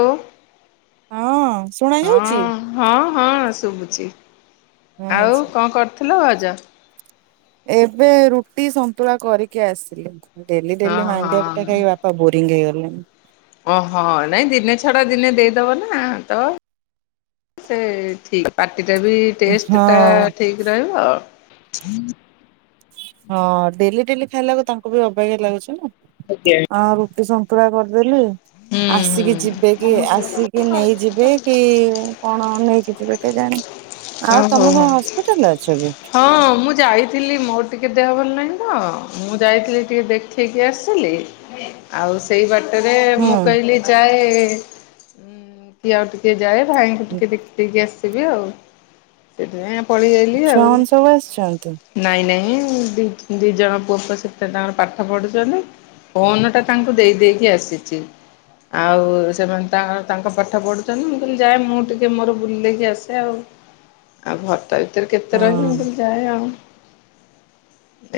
ଦ [unintelligible] ହଁ। ଶୁଣା ଯାଉଛି ହଁ, ହଁ, ହଁ ଶୁଭୁଛି ଆଉ ହଁ କଣ କରୁଥିଲ? ହାଲୋ [unintelligible] ଏବେ ରୁଟି ସନ୍ତୁଳା କରିକି ଆସିଲି। ଡେଲି ହଁ ଡେଲି ମାଡିଆ ପିଟା ହଁ କାଇ ବାପା ବୋରିଙ୍ଗଂ ହେଇଗଲାଣି। ଓହୋ, ନାଇଁ ଦିନେ ଛଡା ଦିନେ ଦେଇଦବ ନା, ତ ସେ ଠିକ ପା ପାଟି ଟା, ବି ଟେଷ୍ଟ ଟା, ହଁ। ଠିକ ରହିବ ଆଉ ହଁ ଡେଲି ଡେଲି ଖାଇଲାକୁ, ତାଙ୍କୁ ବି ଅବାଗିଆ ଲାଗୁଛି ନା, ହୁଁ ଆ ରୁଟି ନ୍ତୁଳା କରିଦେଲି। ହୁଁ ଆସିକି ଯିବେ କି, ଆସିକି ନେଇଯିବେ, କି କଣ ନେଇକି ଯିବେ, କେ ଆଉ ଓହୋ ତମେ ହୋ କଣ ହସ୍ପିଟାଲରେ ଅଛ କି? ହଁ ମୁଁ ଯାଇଥିଲି ମୋ ଟିକେ ଦେହ ଭଲ ନାହିଁ ତ, ମୁଁ ଯାଇଥିଲି ଟିକେ ଦେଖେଇକି ଆସିଲି ଆଉ ସେଇ ବାଟ ରେ ମୁଁ ହୁଁ କହିଲି ଯାଏ, କି ଆଉ ଟିକେ ଯାଏ ଭାଇଙ୍କୁ ଟିକେ ଦେଖିକି ଆସିବି ଆଉ ସେଥିପାଇଁ ପଳେଇ ଆଇଲି ଆଉ, ଛୁଆମାନେ ସବୁ ଆସିଛନ୍ତି। ନାଇଁ ନାଇଁ ଦି ଦି ଜଣ ପୁଅ ପ ସେତ ତାଙ୍କର ପାଠ ପଢୁଛନ୍ତି। ଫୋନ ଟା ତାଙ୍କୁ ଦେଇ ଦେଇକି ଆସିଛି। ଆଉ ସେମାନେ ତାଙ୍କ ତାଙ୍କ ପାଠ ପଢୁଛନ୍ତି, ମୁଁ କହିଲି ଯାଏ, ମୁଁ ଟିକେ ମୋର ବୁଲକି ଆସେ, ଆଉ ଆଉ ଘରଟା ଭିତରେ କେତେ ରହିବି, ମୁଁ ହଁ କହିଲି ଯାଏ ଆଉ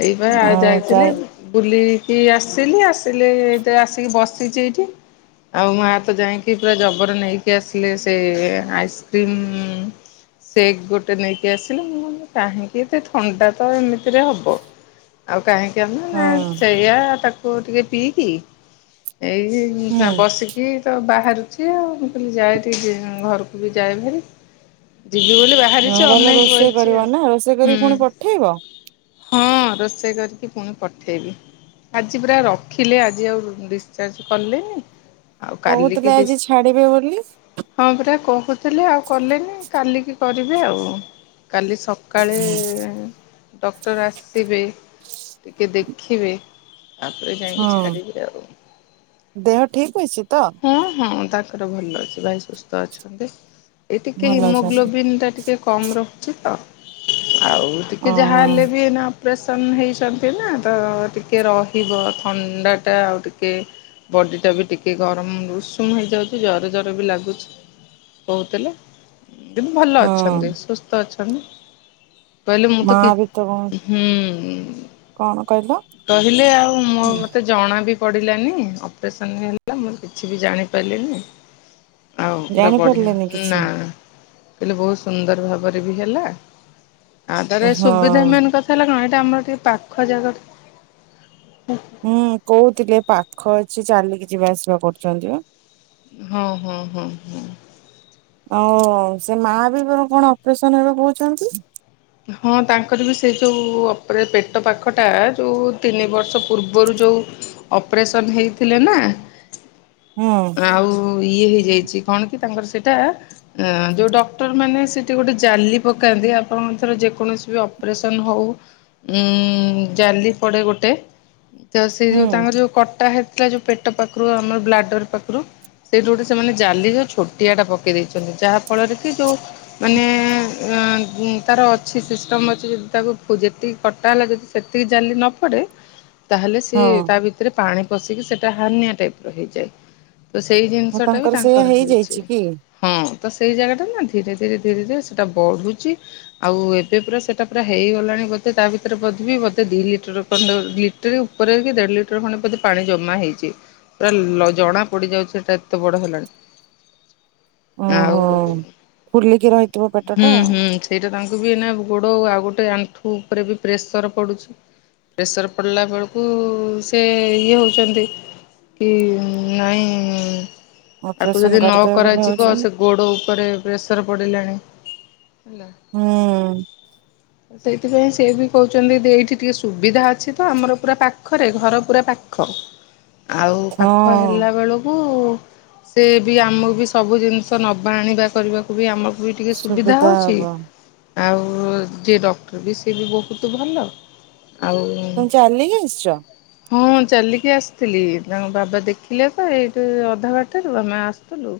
ଏଇବା ଆଉ ଯାଇଥିଲି, ବୁଲି କି ଆସିଲି, ଆସିଲି ଏ ଆସିକି ବସିଛି ଏଇଠି ଆଉ ମା ତ ଯାଇକି ପୁରା ଜବର ନେଇକି ଆସିଲେ, ସେ ଆଇସ୍କ୍ରିମ ସେକ୍ ଗୋଟେ ନେଇକି ଆସିଲେ, ମୁଁ କାହିଁକି ଥଣ୍ଡା ତ ଏମିତିରେ ହବ। ଆଉ [inaudible] କାହିଁକି ହଁ ଆମେ, ସେଆ ତାକୁ ଟିକେ ପିଇକି ଏଇ ହୁଁ। ବସିକି ତ ବା ବାହାରୁଛି ଆଉ, ମୁଁ କହିଲି ଯାଏ ଟିକେ, ଘରକୁ ବି ଯାଏ ଭାରି ଯିବି ବୋଲି ନ ବାହାରିଛି, ଗଲେ ଅନେଇକି ରୋଷେଇ ବଇଛି କରିବ ଆଉ ନା ରୋଷେଇ କରିକି ପୁଣି ପଠେଇବ। ହଁ ରୋଷେଇ କରିକି ପୁଣି ପଠେଇବି। ଆଜି ପୁରା ରଖିଲେ, ଆଜି ଆଉ ଡିସଚାର୍ଜ କଲେନି। ଆଉ କାଲି କହୁଥିଲେ କି ଦିଶ, ଆଜି ଛାଡିବେ ବୋଲି। ହଁ ପରା କହ କହୁଥିଲେ, ଆଉ କଲେନି, କାଲିକି କରିବେ ଆଉ କାଲି ସକାଳେ ଡକ୍ଟର ଆସିବେ, ଟିକେ ଦେଖିବେ ତାପରେ ଯାଇକି ହଁ। ଛାଡିବି ଆଉ କଛି ତ [unintelligible] ହଁ ହଁ ତାଙ୍କର ଭଲ ଅଛି ଭାଇ ସୁସ୍ଥ ଅଛନ୍ତି ଏଇ ଟିକେ ଭଲ ଅଛନ୍ତି। ହିମୋଗ୍ଲୋବନ୍ ଟା ଟିକେ ଟିକେ କମ୍ ରହୁଛି ତ ଆଉ ଅଁ ଟିକେ ଯାହା ହେଲେ ବି ଏନା ଅପ୍ରେରେସନ୍ ହେଇଛନ୍ତି ନା ତ ଟିକେ ରହିବ ଥଣ୍ଡାଟା ଆଉ ଟିକେ ବଡି ଟା ବି ଟିକେ ଗରମ ଉଷୁମ ହେଇଯାଉଛି ଜର ଜର ବି ଲାଗୁଛି କହୁଥିଲେ। ଭଲ ହଁ ଅଛନ୍ତି ସୁସ୍ଥ ଅଛନ୍ତି। କହିଲେ ମୁଁ ତ ମା କି ବି ତ ହୁଁ। ହୁଁ କଣ କହିଲ? କହିଲେ ଆଉ ମୁଁ ମତେ ଜଣା ବିି ପଡ଼ିଲାନି ଅପରେସନ୍ ହେଲା ମୁଁ କିଛି ବି ଜାଣିପାରିଲିନି। ଆଉ ପୁରା ବଢିଆ ଜାଣିପାରିଲେନି କିଛି? ନା କହିଲେ ବହୁତ ସୁନ୍ଦର ଭାବରେ ବି ହେଲା ଆଉ ତାର ହଁ ସୁବିଧା ମେନ୍ କଥା ହେଲା କଣ ଏ ସେ ଆମର ଟିକେ ପାଖ ଜାଗ ହୁଁ କୋହୁଥିଲେ ପାଖ ଅଛି ଚାଲିକି ଯିବା ଆସିବା କରୁଛନ୍ତି ବା। ହଁ ହଁ ହଁ ହଁ। ଆଉ ସେ ମା ବିର କଣ ଅପରେସନ ହେବେ କହୁଛନ୍ତି। ହଁ ତାଙ୍କର ବି ସେ ଯୋଉ ଅପରେ ପେଟ ପାଖଟା ଯୋଉ ତିନି ବର୍ଷ ପୂର୍ବରୁ ଯେଉଁ ଅପରେସନ୍ ହେଇଥିଲେ ନା। ହୁଁ ଆଉ ଇଏ ହେଇଯାଇଛି କଣ କି? ତାଙ୍କର ସେଇଟା ଯୋଉ ଡକ୍ଟର ମାନେ ସେଠି ଗୋଟେ ଜାଲି ପକାନ୍ତି ଆପଣ ର ଯେକୌଣସି ବି ଅପରେସନ ହଉ ଉ ଜାଲି ପଡେ ଗୋଟେ। ତ ସେଇ ଯୋଉ ହୁଁ ତାଙ୍କର ଯୋଉ କଟା ହେଇଥିଲା ଯୋଉ ପେଟ ପାଖରୁ ଆମର ବ୍ଲାଡର ପାଖରୁ ସେଇଠୁ ଗୋଟେ ସେମାନେ ଜାଲି ଯୋଉ ଛୋଟିଆ ଟା ପକେଇ ଦେଇଛନ୍ତି ଯାହା ଫଳରେ କି ଯୋଉ ମାନେ ହଁ ହୁଁ। ତାର ଅଛି ସିଷ୍ଟମ ଅଛି ଯଦି ତାକୁ ଯେତିକି କଟା ହେଲା ଯଦି ସେତିକି ଜାଲି ନ ପଡ଼େ ତାହେଲେ ସେ ହଁ ତା ଭିତରେ ପାଣି ପଶିକି ସେଟା ହାନିଆ ଟାଇପ ର ହେଇଯାଏ। ତ ସେଇ ଆଉ ଜିନିଷ ଟା ବି ସେଇଆ ତାଙ୍କର ହେଇଛି ହେଇଯାଇଛି କି? ହଁ ତ ସେଇ ଜାଗା ଟାନା ଧୀରେ ଧୀରେ ଧୀରେ ଧୀରେ ସେଟା ବଢୁଛି। ଆଉ ଏବେ ପୁରା ସେଇଟା ପୁରା ହେଇଗଲାଣି ବୋଧେ ତା ଭିତରେ ବଧିବି ବୋଧେ ଦିଇ ଲିଟର ଲିଟରେ ଉପ କି ଦେଢ ଲିଟର ଖଣ୍ଡେ ବୋଧେ ପାଣି ଜମା ହେଇଛି। ପୁରା ଲ ଜଣା ପଡିଯାଉଛି ସେଟା ଏତେ ବଡ ହେଲାଣି। ଆଉ ଓହୋ। ଫୁଲିକି ରହିଥିବ ପେଟ ହୁଁ ଟା ହୁଁ ସେଇଟା ତାଙ୍କ କାହିକିନା ଗୋଡ଼ ଆଉ ଗୋଟେ ଆଣ୍ଠୁ ଉପରେ ବି ପ୍ରେସର ପଡ଼ୁଛି। ପ୍ରେସର ପଡିଲା ବେଳକୁ ସେ ଇଏ ହଉଛନ୍ତି କି ନାଇଁ ଆକୁ ଅପରେସନ ଯଦି ନ କରିଦେବେ ବୋଲି କରାଇଛିିବ ଭାବୁଛନ୍ତି। ସେ ଗୋଡ଼ ଉପରେ ପ୍ରେସର ପଡ଼ିଲାଣି। ହେଲା। ହୁଁ। ସେଇଥିପାଇଁ ସେ ବି କହୁଛନ୍ତି ଏଇଠି ଟିକେ ସୁବିଧା ଅଛି ତ ଆମର ପୁରା ପାଖରେ ଘର ପୁରା ପାଖ। ଆଉ ପାଖ ହଁ। ହେଲା ବେଳକୁ ସେ ବି ଆମକୁ ବି ସବୁ ଜିନିଷ ନବା ଆଣିବା କରିବାକୁ ବି ଆମ ବି ଟିକେ ସୁବିଧା ହେଉଛି। ଆଉ ଯିଏ ଡକ୍ଟର ବି ସିଏ ବି ବହୁତ ଭଲ। ଆଉ ତୁମେ ଚାଲିକି ଆସିଛ? ହଁ ଚାଲିକି ଆସିଥିଲି ତାଙ୍କ ବାବା ଦେଖିଲେ ତ ଏଇଠୁ ଅଧା ବାଟରୁ ଆମେ ଆସିଥିଲୁ।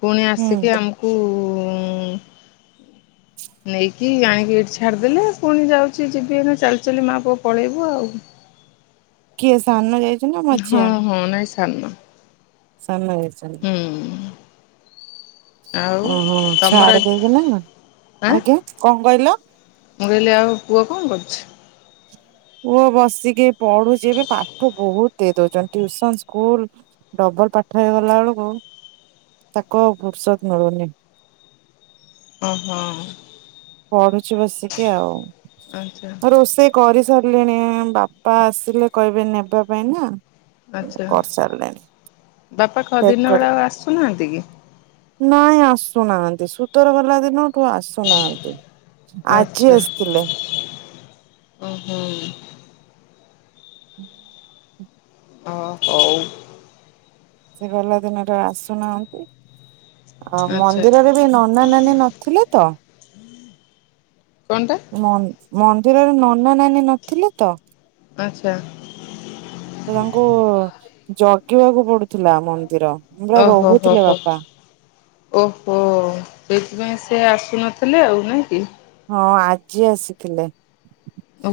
ପୁଣି ହୁଁ ଆସିକି ଆମକୁ ଉ ନେଇକି ଆଣିକି ଏଇଠି ଛାଡିଦେଲେ ପୁଣି ଯାଉଛି ଯିବି ହେନ ଚାଲି ଚାଲି ମା ପୁଅ ପଳେଇବୁ ଆଉ। କି ସାନ ଯାଇ ହଁ ହଁ ନାଇଁ ସାନ। ସାନ ଯାଇଛନ୍ତି। ହୁଁ ଆଉ ଓ ହଁ ତମର ଛାଡେ ଦେଇକି ନାହିଁନା? ଆଁ ଆଜ୍ଞା କଣ କହିଲ? ମୁଁ କହିଲି ଆଉ ପୁଅ କଣ କରୁଛୁ? ପୁଅ ବସିକି ପଢୁଚି ଏବେ। ପାଠ ବହୁତ ଦେଇ ଦଉଚନ୍ତି ଟିଉସନ, ସ୍କୁଲ୍ ଡ ବଲ ପାଠ ହେଇଗଲା ବେଳକୁ ତାକୁ ଆଉ ଫୁର୍ସତ ମିଳୁନି। ଓ ହଁ। ପଢୁଛି ବସିକି ଆଉ। ଆଚ୍ଛା ରୋଷେଇ କରି ସାରି ଲିଣି ବାପା ଆସିଲେ କହିବେ ନେବା ପାଇଁ ନା। ଆଚ୍ଛା କରିସାରିଲେଣି ବାପା ପ୍ୟାକ୍ ଖ-ଦିନ କରି ବେଳେ ଆଉ ଆସୁନାହାନ୍ତି କି? ନାଇଁ ଆସୁନାହାନ୍ତି। ସୁତର ଗଲା ଦିନ ତ ଆସୁନାହାନ୍ତି। ଆଜି ଆସିଥିଲେ। ଓ ହୋ। ହୁଁ ଓ ହଉ। ସେ ଗଲା ଦିନ ଠୁ ଆସୁନାହାନ୍ତି। ଆ ଆଚ୍ଛା ମନ୍ଦିରରେ ବି ନନା ନାନୀ ନଥିଲେ ତ। କଣଟା ଏ ମନ୍ ମନ୍ଦିରରେ ନନା ନାନୀ ନଥିଲେ ତ। ଆଚ୍ଛା। ତ ତାଙ୍କୁ ଜଗିବାକୁ ପଡୁଥିଲା ମନ୍ଦିର। ପୁରା ଓହୋ ହୋ ରହୁଥିଲେ ହୋ ବାପା। ଓହୋ! ସେଇଥିପାଇଁ ସେ ଆସୁନଥିଲେ ଆଉ ନାହିଁକି? ହଁ ଆଜି ଆସିଥିଲେ।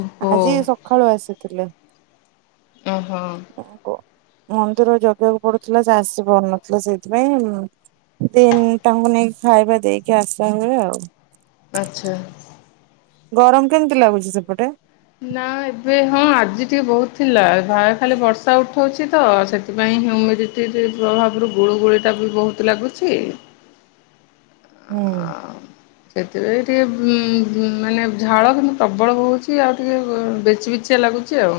ଓହୋ ଆଜି ସକାଳୁ ଆସିଥିଲେ। ଓ ହଁ। ମନ୍ଦିର ଜଗିବାକୁ ପଡୁଥିଲା ସେ ଆସି ପାରୁନଥିଲେ। ସେଇଥିପାଇଁ ଉଁ, ଦିନ ତାଙ୍କୁ ନେଇକି ଖାଇବା ଦେଇକି ଆସିବା ହୁଏ ଆଉ। ଆଚ୍ଛା। ଗରମ କେମିତି ଲାଗୁଚି ସେପଟେ? ନା ଏବେ ହଁ ଆଜି ଟିକେ ବହୁତ ଥିଲା। ଏ ଭାରେ ଖାଲି ବର୍ଷା ଉଠଉଛି ତ ସେଥିପାଇଁ ହ୍ୟମିଡିଟି ରେ ପ୍ରଭାବରୁ ଗୁଳୁ ଗୁଳି ଟା ବି ବହୁତ ଲାଗୁଛି। ହଁ। ଆଉ ସେଥିପାଇଁ ଟିକେ ଉଁ, ଗୁଁ, ମାନେ ଝାଳ କିନ୍ତୁ ପ୍ରବଳ ବହୁଚି। ଆଉ ଟିକେ ଅ, ବେଚି ବେ ଚିଆ ଲାଗୁଚି ଆଉ।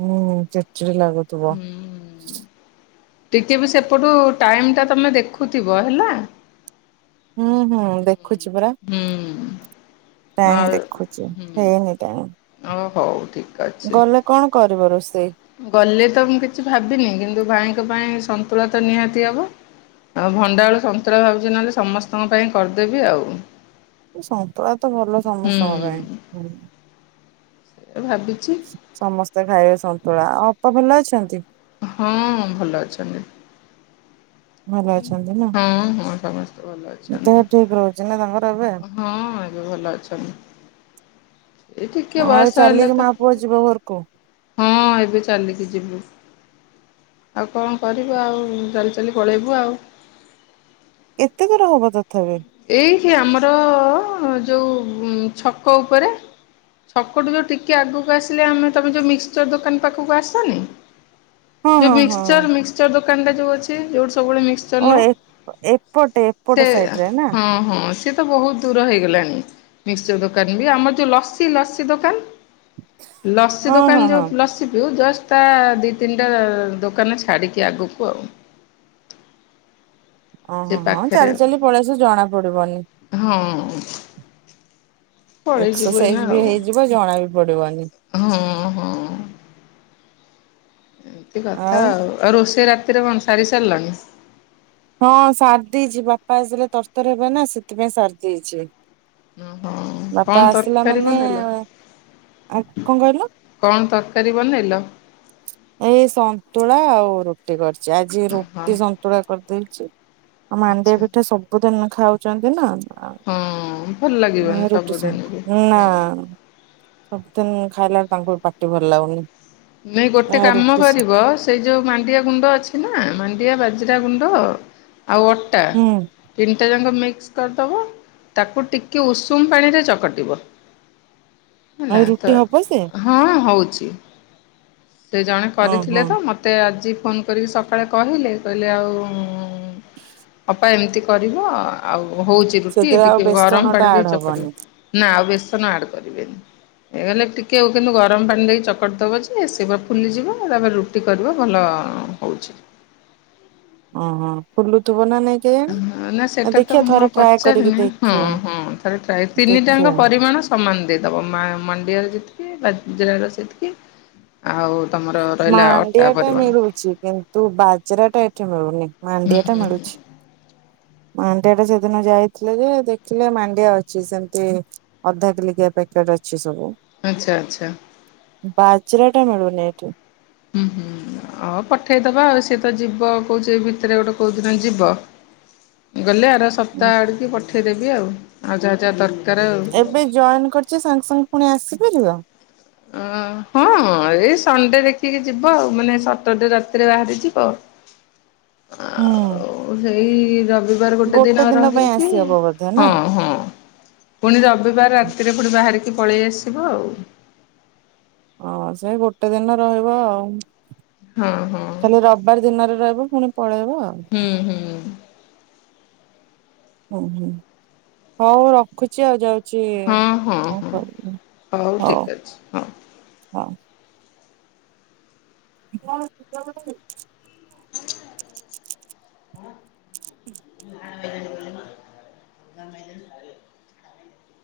ହୁଁ, ଚଡ ଚିଡ ଲାଗୁଥୁବ। ହୁଁ ଟିକେ ବି ସେପଟୁ ଟାଇମ୍ ଟା ତମେ ଦେଖୁଥିବ ହେଲା। ହଁ, ହଁ ଦେଖ ହୁଁ। ଆ ଟାଇମ ଦେଖୁଛି ହୁଁ, ହେଇନି ଟାଇମ ଓ ହଉ ଠିକ ଗଲେ କଣ କରିବ ରୋଷ ଗଲେ ତ ମୁଁ କିଛି ଭାବିନି। କିନ୍ତୁ ଭାଇଙ୍କ ପାଇଁ ସନ୍ତୁଳା ତ ନିହାତି ହବ। ଆଉ ଭଣ୍ଡା ଆଳୁ ସନ୍ତୁଳା ଭାବୁଚି ନହେଲେ ସମସ୍ତଙ୍କ ପାଇଁ କରିଦେବି ଆଉ। ସନ୍ତୁଳା ତ ଭଲ ସମସ୍ତଙ୍କ ପାଇଁ। ହୁଁ, ଏ ଭାବିଛି ସମସ୍ତେ ଖାଇବେ ସନ୍ତୁଳା। ଆଉ ଅପା ଭଲ ଅଛନ୍ତି? ହଁ ଭଲ ଅଛନ୍ତି। ଭଲ ଅଛନ୍ତି ନା ହଁ, ହଁ ସମସ୍ତେ ଭଲ ଦେହ ଅଛନ୍ତି। ଠିକ ରହୁଛି ନା ତାଙ୍କର ଏବେ? ହଁ ଏବେ ଭଲ ଅଛନ୍ତି। ଏ ଟିକେ ଆଉ ବୟସ ହେଲେ ଚାଲିକି ତ, ମା ପୁଅ ଯିବ ଘରକୁ ହଁ ଏବେ ଚାଲିକି ଯିବୁ। ଆଉ କଣ କରିବୁ ଆଉ ଚାଲି ଚାଲି ପଳେଇବୁ ଆଉ। ଏତେ ଦୂର ହବ ତଥାପି? ଏଇଠି ଆମର ଯୋଉ ଉଁ, ଛକ ଉପରେ। ଛକ ଠୁ ଯୋଉ ଟିକେ ଆଗକୁ ଆସିଲେ, ଆମେ ତମେ ଯୋଉ ମିକ୍ସଚର ଦୋକାନ ପାଖକୁ ଆସନି। ହଁ ଯୋଉ ହଁ ହଁ ହଁ ମିକ୍ସଚର ମିକ୍ସଚର ଦୋକାନ ଟା ଯୋଉ ଅଛି ଯୋଉ ସବୁବେଳେ ମିକ୍ସଚର୍ ଓ ନେଉ। ଏ ଏପଟେ ଏପଟ ସେ ସାଇଡ ରେ ନା ହଁ ହଁ ସିଏ ତ ବହୁତ ଦୂର ହେଇଗଲାଣି ମିକ୍ସଚର ଦୋକାନ ବି ଆମର ଯୋଉ ଲସି ଲସି ଦୋକାନଳ ଲସି ହଁ ଦୋକାନ ହଁ ହଁ। ଯୋଉ ଲସି ପିଉ ଜ ତା-ଆ-ଆ-ଆ ଦି ତିନିଟା ଦୋକାନ ଛାଡିକି ଆଗକୁ ଆଉ। ସେ ଓହୋ ହଁ ପାଖରେ ଚାଲି ଚାଲି ପଳେଇ ଆସିବୁ ଜଣା ପଡିବନି। ହଁ। ପଳେଇ ଯିବୁ ଏକ୍ସରସାଇଜ ଏଇନା ବି ଆଉ, ହେଇଯିବ ଜଣା ବି ପଡିବନି ହଁ ହଁ। ଏମିତି କଥା ଆଉ, ଆଉ ରୋଷେଇ ରାତିରେ କଣ ସାରି ସାରିଲାଣି? ହଁ ସାରି ଦେଇଛି ବାପା ଆସିଲେ ତରତର ହେବେ ନା ସେଥିପାଇଁ ସାରିଦେଇଛି। ଓହୋ କଣ ତରକାରୀ ମାନେ ବନେଲ? ଆଉ କଣ କହିଲ କଣ ତରକାରୀ ବନେଇଲ? ଏଇ ସନ୍ତୁଳା ଆଉ ରୁଟି କରିଛି। ଆଜି ଓହୋ ରୁଟି ସନ୍ତୁଳା କରିଦେଇଛି। ଆଉ ମାଣ୍ଡିଆ ଆଚ୍ଛା। ପିଠା ସବୁ ଦିନ ଖାଉଛନ୍ତି ନା। ଆ ହଁ ଭଲ ଲାଗିବନି ନାଇ ରୁଟି ସ ସବୁଦିନ ବି ହଁ ନା-ଆ-ଆ। ସବୁଦିନ ଖାଇଲା ତାଙ୍କୁ ପାଟି ଭଲ ଲାଗୁନି। ନାଇଁ ଗୋଟେ କାମ ରୁଟି କରିବ ସେଇ ଯୋଉ ମାଣ୍ଡିଆ ଗୁଣ୍ଡ ଅଛି ନା ମା ମାଣ୍ଡିଆ ବାଜରା ଗୁଣ୍ଡ ଆଉ ଅଟା ହୁଁ ତିନିଟା ଯାକ ତାକୁ ମିକ୍ସ କରିଦେବ ତାକୁ ଟିକେ ଉଷୁମ ପାଣିରେ ଚକଟିବ। ଆଉ ହେଲା ରୁଟି ତ ହବ ସେ ହଁ ହଉଛି। ସେ ଜଣେ ହଁ କରିଥିଲେ ହଁ ତ ମତେ ଆଜି ଫୋନ କରିକି ସକାଳେ କହିଲେ କହିଲେ ଆଉ-ଉ-ଉ-ଉ ଅପା ଏମିତି କରିବ ଆ-ଆ ଆଉ ହଉଛି ରୁଟି ସେଥିରେ ଆଉ ଟିକେ ଗରମ ବେସନ ଟା ପାଣି ଦେଇ ଆଡ ଚକିଟିବ ହବନି ନା ଆଉ ବେଶୀ ବେସନ ଆଡ୍ କରିବେନି ଏ ମାନେ ଟିକେ କିନ୍ତୁ ଗରମ ପାଣି ଦେଇକି ଚକଟିଦେବ ଯେ ସେ ତେଵ ଫୁଲିଯିବ ତାପରେ ରୁଟି କରିବ ଭଲ-ଅ-ଅ-ଅ ହେଉଛି। ଓହୋ ଫୁଲୁ ଥିବ ନା ନାଇଁ କେଜାଣି? ନା ସେଇଟା ତ ଦେଖିବା ମୁଁ ଥରେ ଆଉ ଟ୍ରାଏ କରିକି ପଚାରିନି। ହଁ ଦେଖିବା ହଁ ଥରେ ଟ୍ରାଏ ତିନି ଟାଙ୍କ ଦେଖିବା। ପରିମାଣ ସ ସମାନ ଦେଇଦବ ମା ମଣ୍ଡିଆରେ ଯେତିକି ବାଜରାର ସେତିକି ଆଉ ତମର ରହିଲା ଅଟା ମାଣ୍ଡିଆ ଟା ପରିମାଣ। ମିଳୁଛି କିନ୍ତୁ ବାଜରାଟା ଏଠି ମିଳୁନି। ମାଣ୍ଡିଆ ଟା ମିଳୁଛି। ମାଣ୍ଡିଆ ଟା ସେଦିନ ଯାଇଥିଲେ ଯେ ଦେଖିଲେ ମାଣ୍ଡିଆ ଅଛି ସେମତି ଅଧା କିଲିକିଆ ପାଖ କେଟ୍ ଅଛି ସବୁ। ଆଚ୍ଛା ଆଚ୍ଛା। ବାଜରାଟା ମିଳୁନ ଏଠି। ହୁଁ ହୁଁ। ହଉ ପଠେଇଦବା ଆଉ ସିଏ ତ ଯିବ କୋଉଛି ଭିତରେ ଗୋଟେ କୋଉ ଦିନ ଯିବ ଗଲେ ଆର ସପ୍ତାହ ଆଡ଼ିକି ପଠେଇଦେବି ଆଉ ଆଉ ଯାହା ଯାହା ଦରକ ଏବେ ଜଏନ କରିଛି ସାଙ୍ଗେ ସାଙ୍ଗେ ପୁଣି ଆସିପାରିବ। ଓ ହଁ ଏଇ ସଣ୍ଡେ ଦେଖିକି ଯିବ ଆଉ ମାନେ ସଟରଡେ ରାତିରେ ବାହାରିଯିବ। ହୁଁ। ଓ-ଓ-ଓ ସେଇ ରବିବାର ଗୋଟେ ଦିନ ପାଇଁ ରହିକି ଆସିହବ ବୋଧେ ନା? ହଁ ହଁ। ପୁଣି ରବିବାର ରାତିରେ ପୁଣି ବାହାରିକି ପଳେଇ ଆସିବ ଆଉ। ହଁ ସେ ଗୋଟେ ଦିନ ରହିବ ଆଉ ହଁ ହଁ ଖାଲି ରବିବାର ଦିନରେ ରହିବ। ପୁଣି ପଳେଇବ। ହୁଁ ହୁଁ ଓ ହୁଁ ହଉ ରଖୁଛି ଆଉ ଯାଉ ଛି ହଁ ହଁ କଣ ହଁ କରିବି ହଉ ଠିକ୍ ଅଛି ହଉ ହଉ। [inaudible] ହ [inaudible]